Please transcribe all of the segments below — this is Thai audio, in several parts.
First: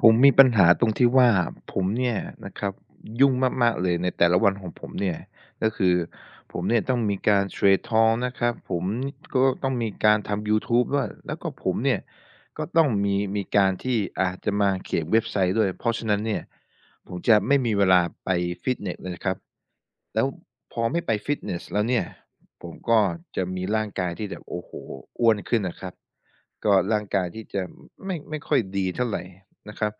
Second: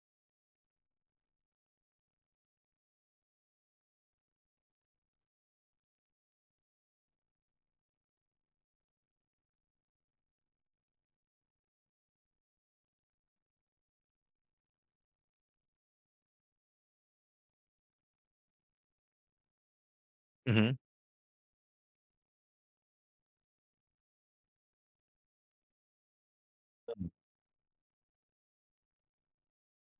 ผมมีปัญหาตรงที่ว่า ผมเนี่ยนะครับ ยุ่งมาก ๆ เลยในแต่ละวันของผมเนี่ย ก็คือผมเนี่ยต้องมีการเทรดทองนะครับ ผม ก็ต้องมี การทำ Youtube ด้วย แล้วก็ผมเนี่ย ก็ต้องมี มีการที่อาจจะมาเขียนเว็บไซต์ด้วย เพราะฉะนั้นเนี่ย ผมจะไม่มีเวลาไปฟิตเนสเลยครับ แล้วอือฮึ พอไม่ไปฟิตเนสแล้วเนี่ย ผมก็จะมีร่างกายที่แบบ โอ้โห อ้วนขึ้นนะครับ ก็อร่างืม กายที่จะไม่ ไม่ค่อยดีเท่าไร นะครับ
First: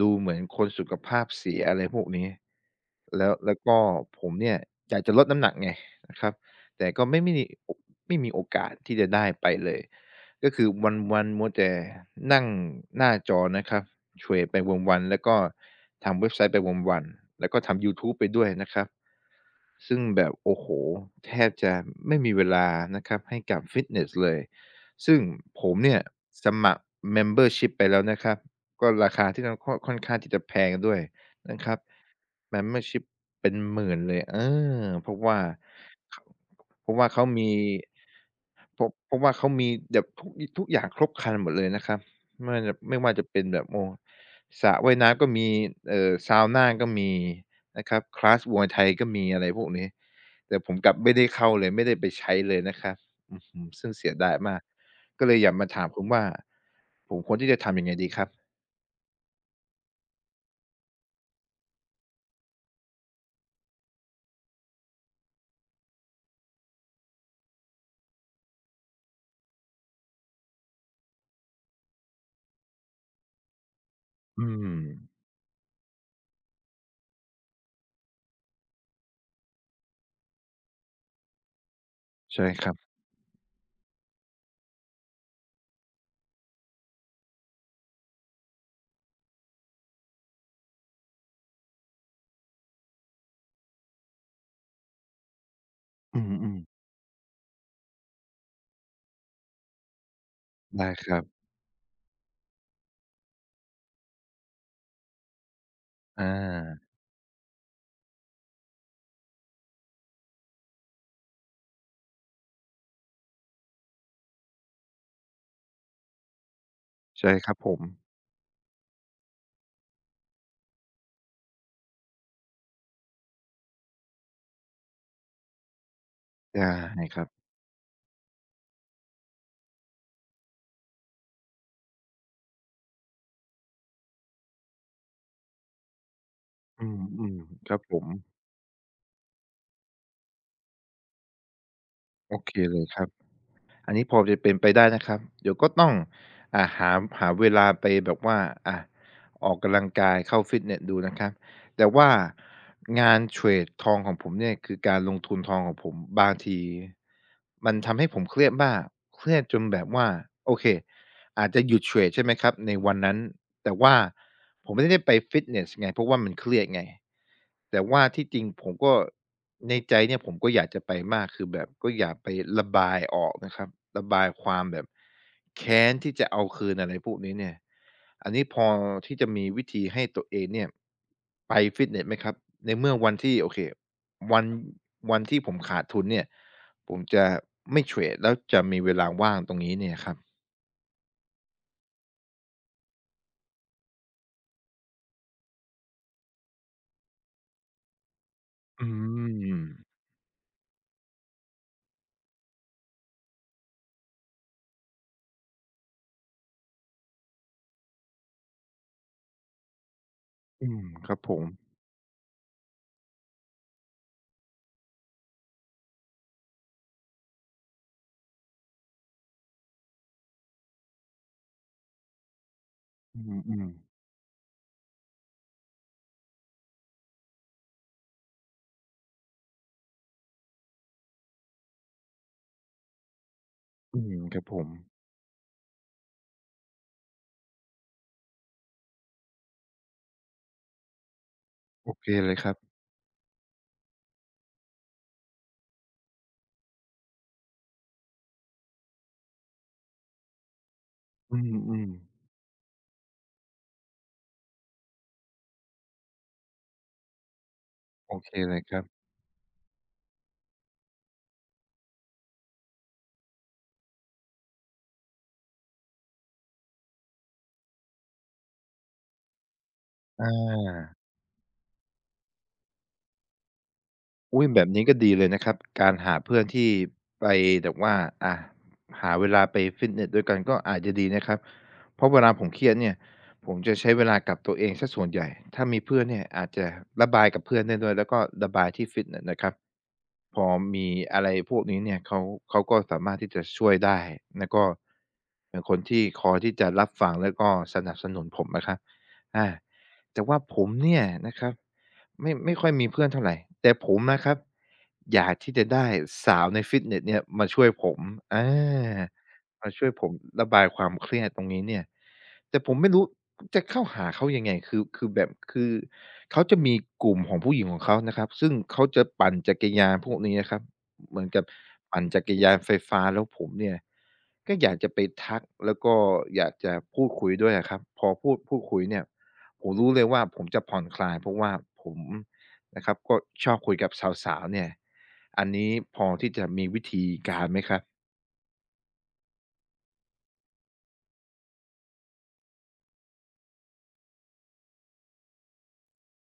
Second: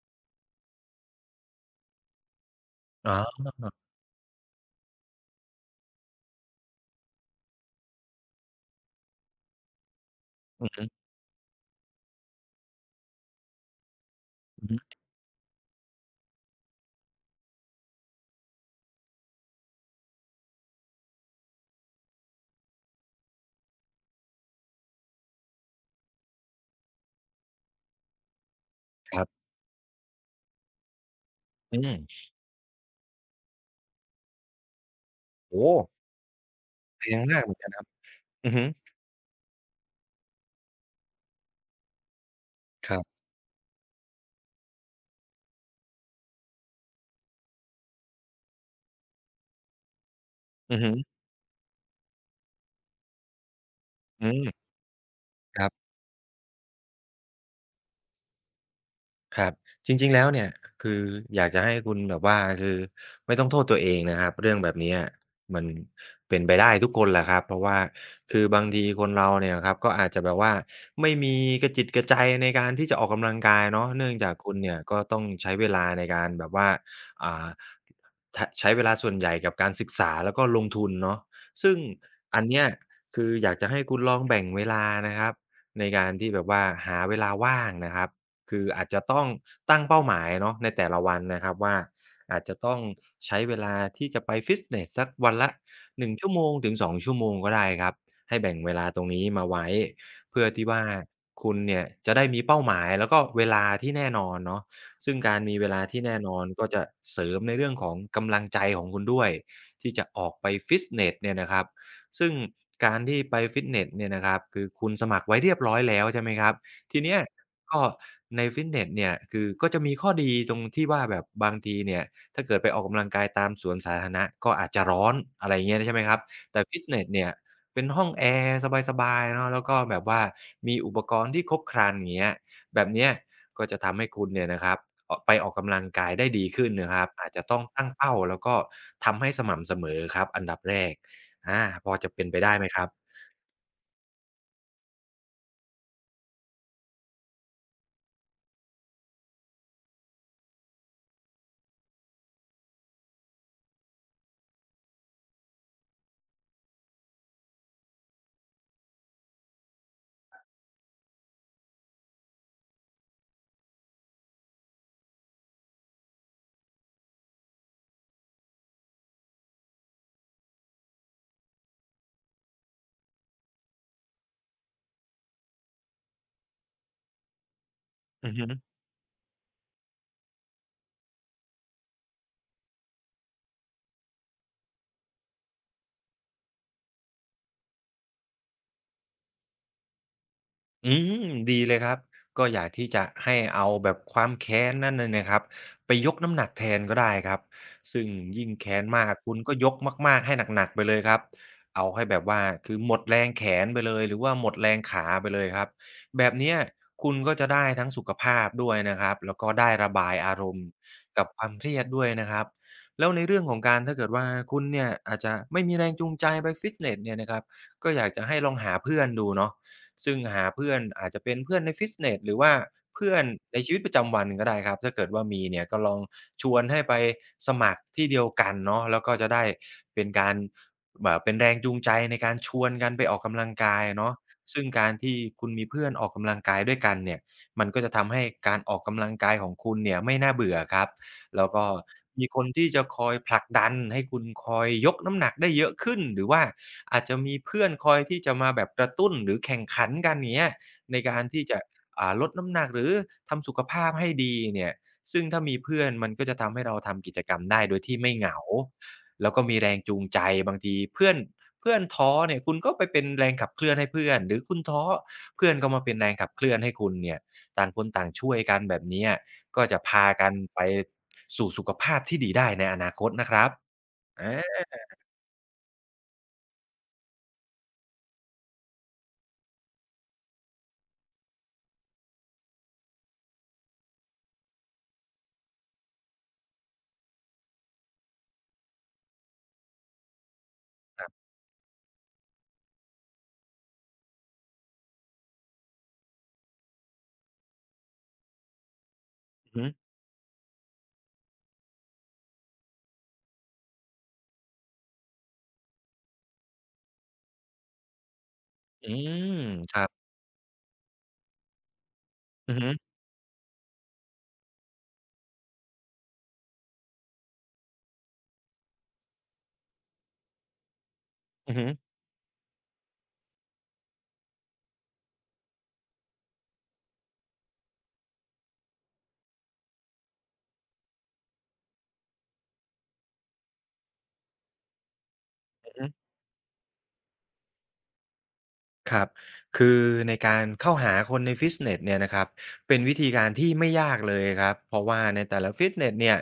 ดูเหมือนคนสุขภาพเสีย อะไรพวกนี้ อ๋แล้ว แล้วกอ ็ผมเนี่ยอยากจะลดน้ำหนักไง นะครับ แต่ก็ไม่มีโอะ ไม่มีโอกาสที่จะได้ไปเลย ก็คอืืออฮึ วัน ๆ มัวแต่ นั่งหน้าจอนะครับ เฉื่อยไปอือฮึ วัน ๆ แล้วก็ทำเว็บไซต์ไปวัน ๆ แล้วก็ทำ Youtube ไปด้วยนะครับ ซึ่งแบบ โอ้โฮ แทบจะไม่มีเวลานะครับให้กับฟิตเนสเลย ซึ่งผมเนี่ยสมัคร membership ไปแล้วนะครับ ก็ราคครัาบ ที่เรา ก็ค่อนข้างที่จะแพงด้วยนะครอืับ อ membership เป็นหมื่นเลย เออ เพราะว่า โอ้โฮ ครับผม เพราะแวพ่าเขงามามกเหี มือนกันครับ อือฮึ เพราะ เพราะว่าเขามีแบบ ทุกอี ทุกอย่างครบครันหมดเลยนะครับ ไม่แบบ คไมร่ับ ว่าจะ เป็นแบบ โอ้ สระว่ายน้ำก็มี เอ่อ เซานาก็มีนะครับ คลาส มวยไทยก็มี อะไรพวกนี้ แต่ผอืมอฮกลับึ ไม่ได้เข้าเลย ไม่ได้ไปใช้เลยนะครับ อื้อฮือ ซึ่งเสียอืดายม มาก ก็เลยอยากคมราับ ถามคุณว่า ผมควรที่จะทำยังไงดีครับ? ครับ จริง ๆ แล้วเนี่ย คืออยากจะให้คุณแบบว่า คือไม่ต้องโทษตัวเองนะครับ เรื่องแบบเนี้ย มันเป็นไปได้ทุกคนแหละครับ เพราะว่าคือบางทีคนเราเนี่ยครับ ก็อาจจะแบบว่าไม่มีกะจิตกะใจในการที่จะออกกำลังกายเนาะ เนื่องจากอืคุณเนี่ย ก็ม ต้องใช้เวลาในการแบบว่า อ่า ทะ ใช้เวลาส่วนใหญ่กับการศึกษา แล้วก็ลงทุนเนาะ ซึ่งใอชั่ นเนีค้ย รับ คืออยากจะให้คุณลองแบ่งเวลานะครับ ในการที่แบบว่าหาเวลาว่างนะครับ คืออาจจะต้องตั้งเป้าหมายเนาะในแต่ละวันนะครับว่า อาจจะต้องใช้เวลาที่จะไปฟิตเนสสักวันละ 1 อืชั่วโมงอ ถๆ ึง 2 ชั่วโมงก็ได้ครับ ให้แบ่งเวลาตรงนี้มาไว้ เพื่อที่วไ่ดา้ครับ คุณเนี่ยจะได้มีเป้าหมาย แล้วก็เวลาที่แน่นอนเนาะ ซึ่งการมีเวลาที่แน่อนอน ก็จา ะเสริมในเรื่องของกำลังใจของคุณด้วย ที่จะออกไปฟิตเนสเนี่ยนะครับ ซึ่งการที่ไปฟิตเนสเนี่ยนะครับ คือคุณสมัครไว้เรียบร้อยแล้ว ใช่ไหมครับ ทีเนี้ย ใช่ครับผก็ม ในฟิตเนสเนี่ย คือก็จะมีข้อดีตรงที่ว่าแบบบางทีเนี่ย ถ้าเกิดไปออกกำลังกายตามสวนสาธารณะ ก็อาจจะร้อน อะไรอย่างเงี้ยนี่ ใช่ไหมครับ แต่ฟิตเนไงสคเรนีั่บ ยเป็นห้องแอร์สบาย ๆ เนาะ แล้วก็แบบว่ามีอุปกรณ์ที่ครบครันเงี้ย แบบเนี้ยก็จะทำให้คุณเนี่ยนะครับเอาะ ไปออกกำลังกาย ได้ดีขึ้นอืนะครับ อาจม จะต้องๆ ครัตบั้งผเปม ้า แล้วก็ทำให้สม่ำเสมอครับอันดับแรก อา พอจะเป็นโไอปไเดค ้ไหมเลครัยบ? ครับ อันนี้พอจะเป็นไปได้นะครับ เดี๋ยวก็ต้อง อ่า หา ม หาเวลาไปแบบว่า อ่า ออกกำลังกาย เข้าฟิตเนสดูนะครับ แต่ว่า งานเทรดทองของผมเนี่ย คือการลงทุนทองของผม บางที มันทำให้ผมเครียดมาก เครียดจนแบบว่า โอเค อาจจะหยุดเทรด ใช่ไหมครับ ในวันนั้น แต่ว่าผมไม่ได้ไปฟิตเนสไง เพราะว่ามันเครียดไง แต่ว่าที่จริงผมก็ ในใจเนี่ยผม ก็อยากจะไปมาก คือแบบก็อยากไประบายออกนะครับ ระบายความแบบ แค้นที่จะเอาคืน อะไรพวกนี้เนี่ย ออืันอนฮี้พึ อ ที่จะมีวิธีให้ตัวเองเนี่ย ไปฟิตเนสไหมครับ? ในเมื่อวันที่ โอเค วัน วันที่ผมขาดทุนเนี่ย ผมจะไม่เทรด แล้วจะมีเวลาว่างตรงนี้เนี่ยครับ อืม ดีเลยครับ ก็อยากที่จะให้เอาแบบความแค้นนั่นน่ะนะครับ ไปยกน้ำหนักแทนก็ได้ครับ ซึ่งยิ่งแค้อืนมาก คุณก็ยกม มาก ๆ ให้หนัก ๆ ไปเลยครับ เอาให้แบบว่า คือหมดแรงแขนไปเลย หรือว่าหมดแรงขาไปเลยครับ แบบเนี้ยคุณก็จะได้ทั้งสุขภาพด้วยนะครับ แล้วก็ได้ระบายอารมณอื์ม ครับกับผความม เครียดด้วยนะครับ แล้วในเรื่องของการ ถ้าเกิดว่าคุณเนี่ย อาจจะไม่มีแรงจูงใจไปฟิตเนสเนี่ยนะครับ ก็อยากจะให้ลองหาเพื่อนดูเนาะ ซึ่งหาเพื่อนอาจจะเป็นเพื่อนในฟิตเนส หรือว่าเพื่ออนืในอ ชีๆ วิตประจำวันก็ได้ครับ ถ้าเกิดว่ามีเนี่ย ก็ลองชวนให้ไปสมัครที่เดียวกันเนาะ แล้วก็จะได้เป็นการ บ เป็นแรงจูงใจในการชวนกันไปออกกำลังกายออืะเนาม ะ ครับผซึ่งกม ารที่คุณมีเพื่อนออกกำลังกายด้วยกันเนี่ย มันก็จะทำให้การออกกำลังกายของคุณเนี่ยไม่น่าเบื่อครับ แล้วก็โอเคมเีลยคคนรับ ที่จะคอยผลักดันให้คุณคอยยกน้ำหนักได้เยอะขึ้น หรือว่าอาจจะมีเพื่อนคอยที่จะมาแบบกระตุ้นหรือแข่งขันกันอย่างเงี้ย ในการอทืี่จะ อ อๆ ่า ลดน้ำหนักหรือทำสุขภาพให้ดีเนี่ย ซึ่งถ้ามีเพื่อนมันก็จะทำให้เราทำกิจกรรมได้โดยที่ไมโอ่เหเคงา เลยครับ แล้วก็มีแรงจูงใจ บางทีเพื่อน เพื่อนท้อเนี่ย คุณก็ไปเป็นแรงขับเคลื่อนให้เพื่อน หรือคุณท้อ เพื่อนก็มาเป็นแรงขับเคลื่อนให้คุณเนี่ย ต่างคนต่างช่วยกันแบบเนี้ย ก็จะพากันไป อา สู่สุขภาพที่ดีได้ในอนาคตนะครับ ออุ๊ย แบา บนี้ก็ดีเลยนะครับ การหาเพื่อนที่ไปแบบว่า อ่า หาเวลาไปฟิตเนสด้วยกัน ก็อาจจะดีนะครับ เพราะเวลาผมเครียดเนี่ย ผมจะใช้เวลากับตัวเองเสียส่วนใหญ่ ถ้ามีเพื่อนเนี่ยอาจจะระบายกับเพื่อนได้ด้วย แล้วก็ระบายที่ฟิตเนสนะครับ พอมีครับ อะไรพวกนี้เนี่ย เขา เขาก็สามารถที่จะช่วยได้นะ ก็ เป็นคนที่คอยที่จะรับฟัง แล้วก็สนับสนุนผมนะครับ อา หือ แต่ว่าผมเนี่ยนะครับ ไม่ ไม่ค่อยมีเพื่อนเท่าไร แต่ผมนะครับ อยากที่จะได้สาวในฟิตเนสเนี่ยมาช่วยผม อา อือ มาคชรั่วบ ยผมระบายความเครียดตรงนี้เนี่ย อแืตอ่ฮผึ มไม่รู้จะเข้าหาเขายังไง? คือ คือแบบ คือเขาจะมีกลุ่มของผู้หญิงของเขานะครับ ซึ่งเขาจะปั่นจักรยานพวกนี้นะครับ เหมือนกับอือฮึ ปั่นจักรยานไฟฟ้า แล้วผมเนี่ย ก็อยากจะไปทัก แล้วก็อยากจะพูดคุยด้วยอะครับ พอพูด พูดคุยเนี่ย ผมรู้เลยว่า ผมจะผ่อนคลาย เพราะว่าผมนะครับ ก็ชอบคุยกับสาว ๆ เนี่ย อันนีอื้อฮึ พอที่จะมีวิธีการไหมครับ? ครับ คือในการเข้าหาคนในฟิตเนสเนี่ยนะครับ เป็นวิธีการที่ไม่ยากเลยครับ เพราะว่าในแต่ละฟิตเนสเนี่ย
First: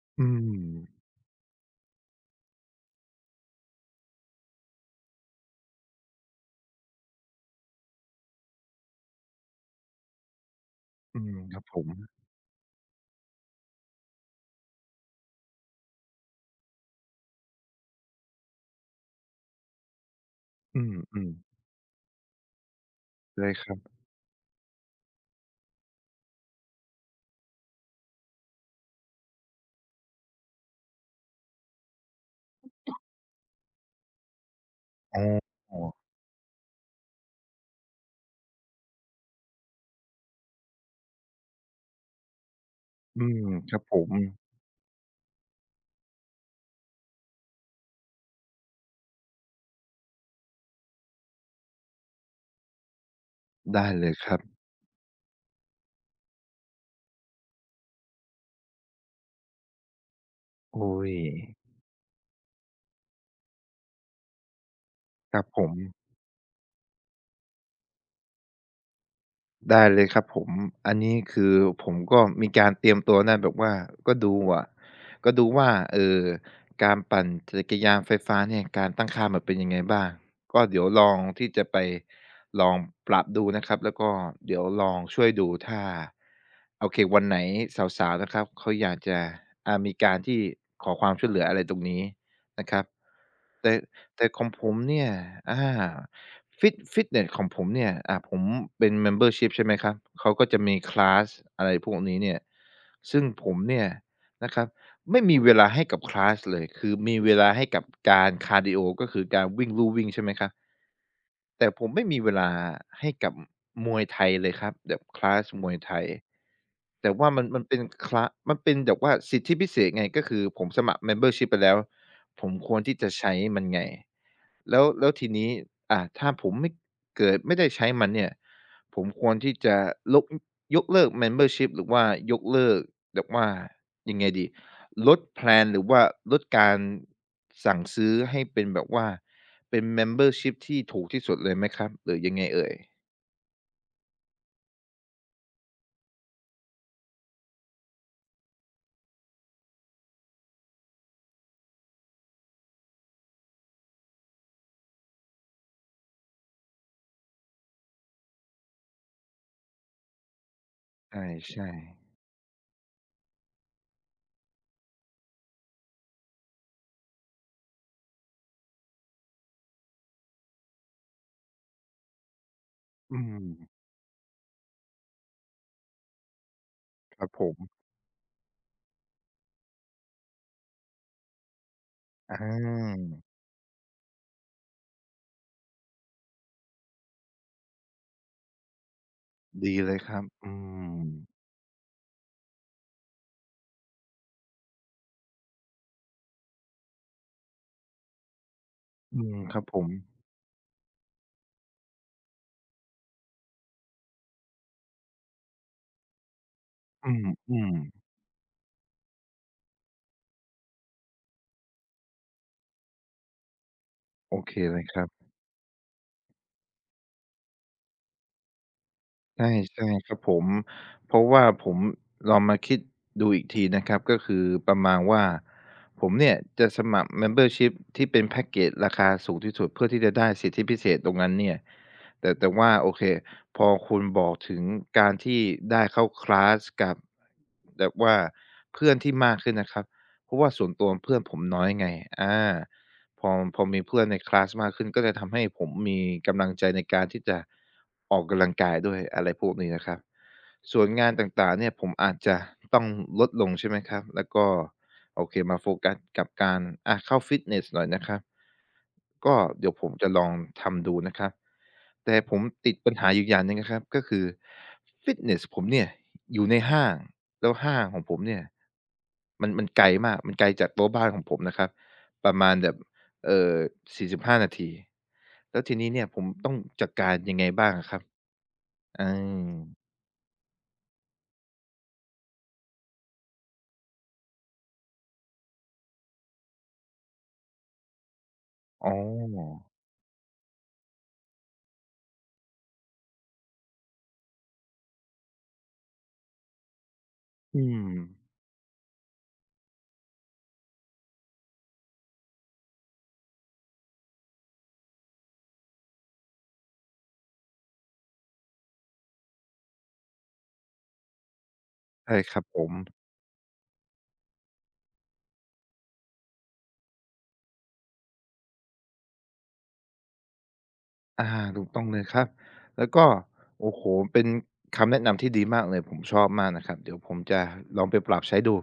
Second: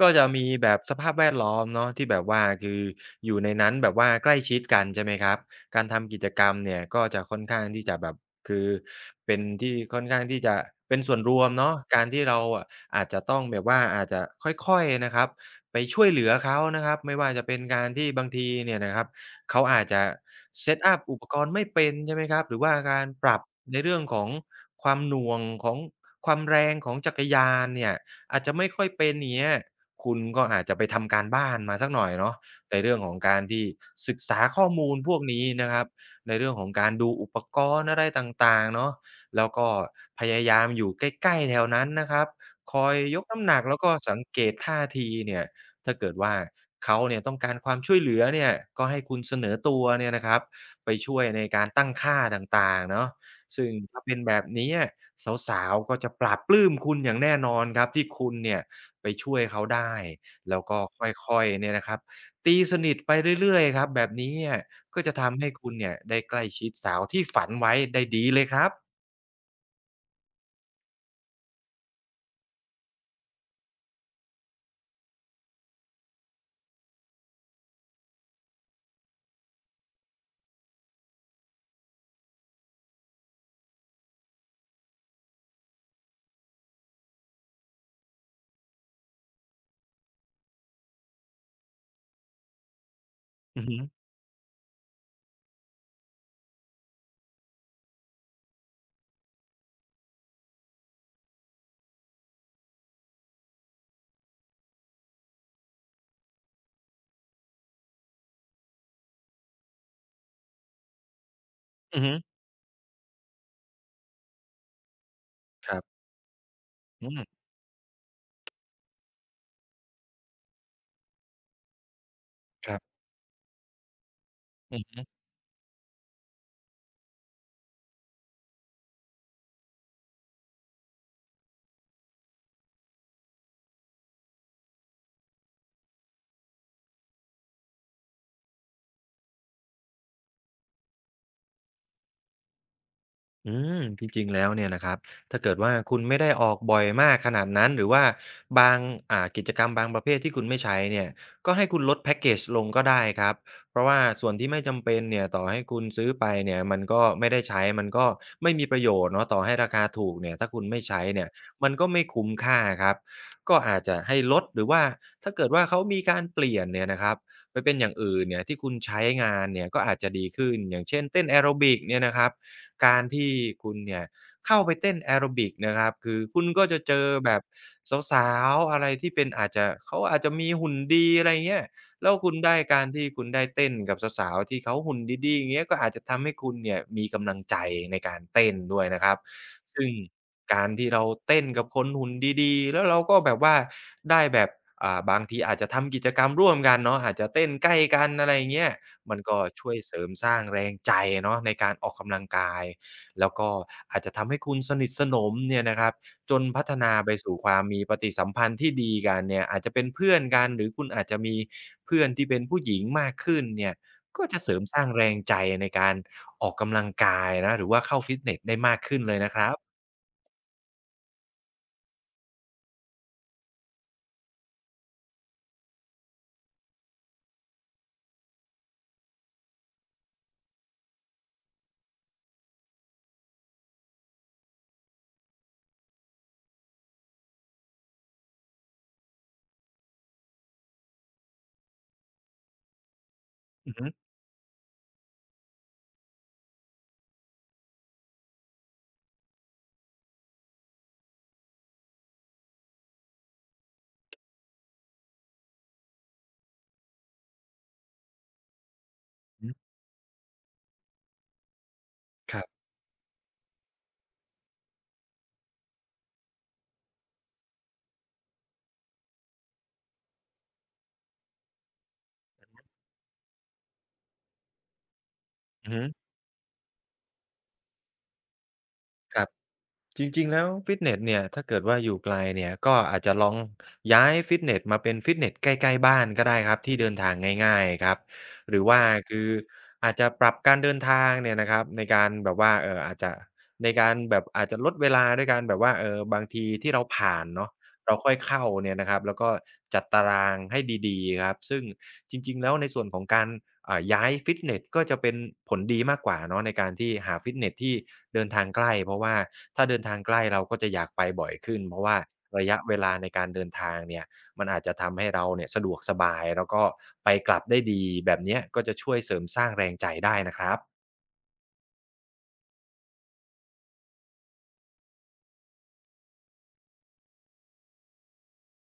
ก็จอืะมีแบบม สภาพแวดล้อมเนาะ ที่แบบว่า คืออยู่ในนั้นแบบว่าใกล้ชิดกัน ใช่ไหมครับ การทำกิจกรรมเนี่ย ก็จะค่อนข้างที่จะแบบ คือเป็นที่ค่อนข้างที่จะเป็นส่อวืนรม วมครัเบนาะ ผม การที่เราอาจจะต้องแบบว่า อาจจะค่อย ๆ นะครับ ไปช่วยเหลือเขานะครับ ไม่ว่าจะเป็นการที่บางทีเนี่ยนะครับ เขาอาจจะ อืSet up อุปอ กๆ รณ์ไม่เป็น ใช่ไหมครับ หรือว่าการปรัไบด้ครใันเรบ ื่องของความหน่วงของความแรงของจักรยานเนี่ย อาจจะไม่ค่อยเป็น อย่างเงี้ย คุณก็อาจจะไปทำการบ้านมาสักหน่อยเนาะ ในเรื่องของการที่ศึกษาข้อมูลพอวกนี้นะค๋รับ อ ในเรื่องของการดูอุปกรณ์อะไรต่าง ๆ เนาะ แล้วก็พยายามอยู่ใกล้ ๆ แถวนั้นนะครับ คอยยอืกน้ม ำหนัก คแลร้ัวบก็ผม สังเกตท่าทีเนี่ย ถ้าเกิดว่าเขาเนี่ยต้องการความช่วยเหลือเนี่ยก็ให้คุณเสนอตัวเนี่ยนะครับ ไปช่วยในการตั้งค่าต่าง ๆ เนาะ ซึ่งได้ถ้าเลเปย็นคแบรับบ นี้อะ สาว ๆ ก็จะปลาบปลื้มคุณอย่างแน่นอนครับ ที่คุณเนี่ยไปช่วยเขาได้ แล้วกอุ็๊ย ค่อย ๆ เนี่ยนะครับ ตีสนิทไปเรื่อย ๆ ครับ แบบนี้เนี่ย ก็จะทคำรัใหบ้ผคุณเนีม ่ยได้ใกล้ชิดสาว ที่ฝันไว้ได้ดีเลยครับ ได้เลยครับผม อันนี้คือผมก็มีการเตรียมตัวนะ แบบว่า ก็ดูอะ ก็ดูว่า เอ่อ การปั่นจักรยานไฟฟ้าเนี่ย การตั้งค่ามันเป็นยังไงบ้าง ก็เดี๋ยวลองที่จะไปลองปรับดูนะครับ แล้วก็เดี๋ยวลองช่วยดูถ้า โอเค วันไหนสาว ๆ นะครับ เขาอยากจะ อ่า มีการที่ขอความช่วยเหลืออะไรตรงนี้นะครับ อืแอต่ ฮึ แต่ของผมเนี่ย อา ฟิต-ฟิตเนสของผมเนี่ย อ่า ผมเป็น Membership ใช่ไหมครับ เขาก็จะมี คลาส อะไรพวกนี้เนี่ย ซึ่งผมเนี่ยนะครับ ไม่มีเวลาให้กับ คลาส เลย คือมีเวลาให้กับการคาร์ดีโอ ก็คือการวิ่งลู่วิ่ง ใช่ไหมครับ? แต่ผมอไืมอ่ฮึ มีเวลาให้กับ มวยไทยเลยครับ แบบ คลาส มควยรับ ไทย อแืต่ม ว่ามัน มันเป็นคละ มันเป็นแบบว่าสิทธิพิเศษไง ก็คือผมสมัคร Membership ไปแล้ว ผมคครวับ รที่จะใช้มันไง แอลื้อว ฮึ แล้วทีนี้ อา ถ้าผมไม่ เกิดไม่ได้ใช้มันเนี่ย ผมควรที่จะลก อ ยกเลิก Membership หรือว่ายกเลิกแบบว่า ยังไงดี ลด แพลน หรือว่าลดการสั่งซื้อให้เป็นแบบว่าเป็น Membership ที่ถูกที่สุดเลยไหมครับ หรือยังไงเอ่ย? อืม จริง ๆ แล้วเนี่ยนะครับ ถ้าเกิดว่า คุณไม่ได้ออกบ่อยมากขนาดนั้น หรือว่าบาง อ่า กิจกรรมบางประเภทที่คุณไม่ใช้เนี่ย ก็ให้คุณลดแพ็กเกจลงก็ได้ครับ เพราะว่าส่วนที่ไม่จำเป็นเนี่ย ต่อให้คุณซื้อไปเนี่ย มันก็ไม่ได้ใช้ มันก็ไม่มีประโยชน์เนาะ ต่อให้ราคาถูกเนี่ย ถ้าคุณไม่ใช้ใเนี่ย ชม่ ันก็ไมๆ ่คุ้มค่าครับ ก็อาจจะให้ลด หรือว่า ถ้าเกิดว่าเขามีการเปลี่ยนเนี่ยนะครับ ไปเป็นอย่างอื่นเนี่ย ที่คุณใช้งานเนี่ย ก็อาจจะดีขึ้น อย่างเช่น เต้นแอโรบิกเนี่ยนะครับ การอืที่คม ุณเนี่ยเข้าไปเต้นแอโรบิกนะครับ คือคุณก็จะเจอครัแบบผบม สาว ๆ อะไรที่เป็น อาจจะ เขาอาจจะมีหุ่นดี อะไรอย่างเงี้ย แล้วคอ ุณได้ การที่คอา ุณได้เต้นกับสาว ๆ ที่เขาหุ่นดี ๆ อย่างเงี้ย ก็อาจจะทำให้คุณเนี่ย มีกำลังใจในการเต้นด้วยนะครับ ดีซึ่เงลยครับ อืการที่เราม เต้นกับคนหุ่นดี ๆ แล้วเราก็แบบว่าได้แบบ อ่า บางทีอาจจะทำกิจกรรมร่วมกันเนาะ อาจจะเต้นใกล้กัน อะไรอย่างเงี้ย มอัืนกม ็ครัชบ่วผยม เสริมสร้างแรงใจเนาะในการออกกำลังกาย แล้วก็อาจจะทำให้คุณสนิทสนมเนี่ยนะครับ จนพัฒนาอไปสู่ควืามอ มีๆ ปฏิสัมพันธ์ที่ดีกันเนี่ย อาจจะเป็นเพื่อนกัน หรือคุณอาจจะมีเพื่อนที่เป็นผู้หญิงมากขึ้นเนี่ย ก็โอจะเเสคริมเสลร้ายงครแรับ งใจในการออกกำลังกายนะ หรือว่าเข้าฟิตเนสได้มากขึ้นเลยนะคใรับ ช่ ๆ ครับผม เพราะว่าผมลองมาคิดดูอีกทีนะครับ ก็คือประมาณว่า ผมเนี่ยจะสมัคร membership ที่เป็นแพ็กเกจราคาสูงที่สุด เพื่อที่จะได้สิทธิพิเศษตรงนั้นเนี่ย แต่ แต่ว่า โอเค พอคุณบอกถึงการที่ได้เข้าคลาสกับ แบบว่าเพื่อนที่มากขึ้นนะครับ เพราะว่าส่วนตัวเพื่อนผมน้อยไง อา พอ พออือมีฮึ เพื่อนในคลาสมากขึ้น ก็จะทำให้ผมมีกำลังใจในการที่จะออกกำลังกายด้วย อะไรพวกนี้นะครับ ส่วนงานต่าง ๆ เนี่ย ผมอาจจะต้องลดลง ใช่ไหมครับ แล้วก็ โอเค มาโฟกัสกับการ อะ เข้าฟิตเนสหน่อยนะครับ ก็อือ เดี๋ยวผมจะลองทำดูนะครับ แต่ผคมรับ ติดปัญหาอีกอย่างหนึ่งนะครับ ก็คือ ฟิตเนสผมเนี่ยอยู่ในห้าง แล้วห้างของผมเนี่ย มัน มันไกลมาก มันไกลจากตัวบ้านของผมนะครับ ประมาณแบบ เอ่อ 45 นาที แล้วอืทอีฮนีึ ้เนี่ยผมต้องจัดการยังไงบ้างอะครับ? เอครับ อ จริง ๆ แล้วฟิตเนสเนี่ย ถ้าเกิดว่าอยู่ไกลเนี่ย ก็อาจจะลองย้ายฟิตเนสมาเป็นฟิตเนสใกล้ ๆ บ้านก็ได้ครับ ที่เดินทางง่าย ๆ ครับ หรือว่าอ๋อ คืออาจจะปรับการเดินทางเนี่ยนะครับ ในการแบบว่า เอ่อ อาจจะ ในการแบบอาจจะลดเวลาด้วยการแบบว่า เออ บางทีที่เราผ่านเนาะ อืเราค่อยม เข้าเนี่ยนะครับ แล้วก็จัดตารางให้ดี ๆ ครับ ซึ่งจริง ๆ แล้วในส่วนของการ อ่า ย้ายฟิตเนส ก็จะเป็นผลดีมากกว่าเนาะ ในการที่หาฟิตเนสที่เดินทางใกล้ เพราะว่าถ้าเดินทางใกล้ เราก็จะอยากไปบ่อยขึ้น เพราะว่าใช่ครัรบะยะผเวม ลาในการเดินทางเนี่ย มันอาจจะทำให้เราเนี่ยสะดวกสบาย แล้วก็ไปกลับได้ดีแบบเนี้ย ก็จะช่วยเสริมสร้างแรงใจได้นะครับ อา ถูกต้องเลยครับ แล้วก็ โอ้โฮ เป็นคำแนะนำที่ดีมากเลย ผมชอบมากนะครับ เดี๋ยวผมจะลองไปปรับใช้ดู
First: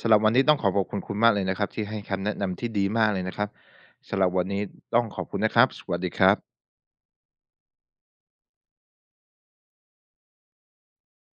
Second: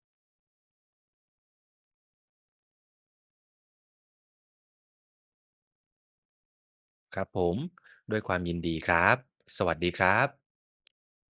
สำหรับวันนี้ต้องขอขอบคุณคุณมากเลยนะครับ ที่ให้คำแนะนำที่ดีมากเลยนะครับ สำหรับวันนี้ต้องขอบคุณนะครับ สวัสดีครับ ครับผม ด้วยความยินดีครับ สวัสดีครับ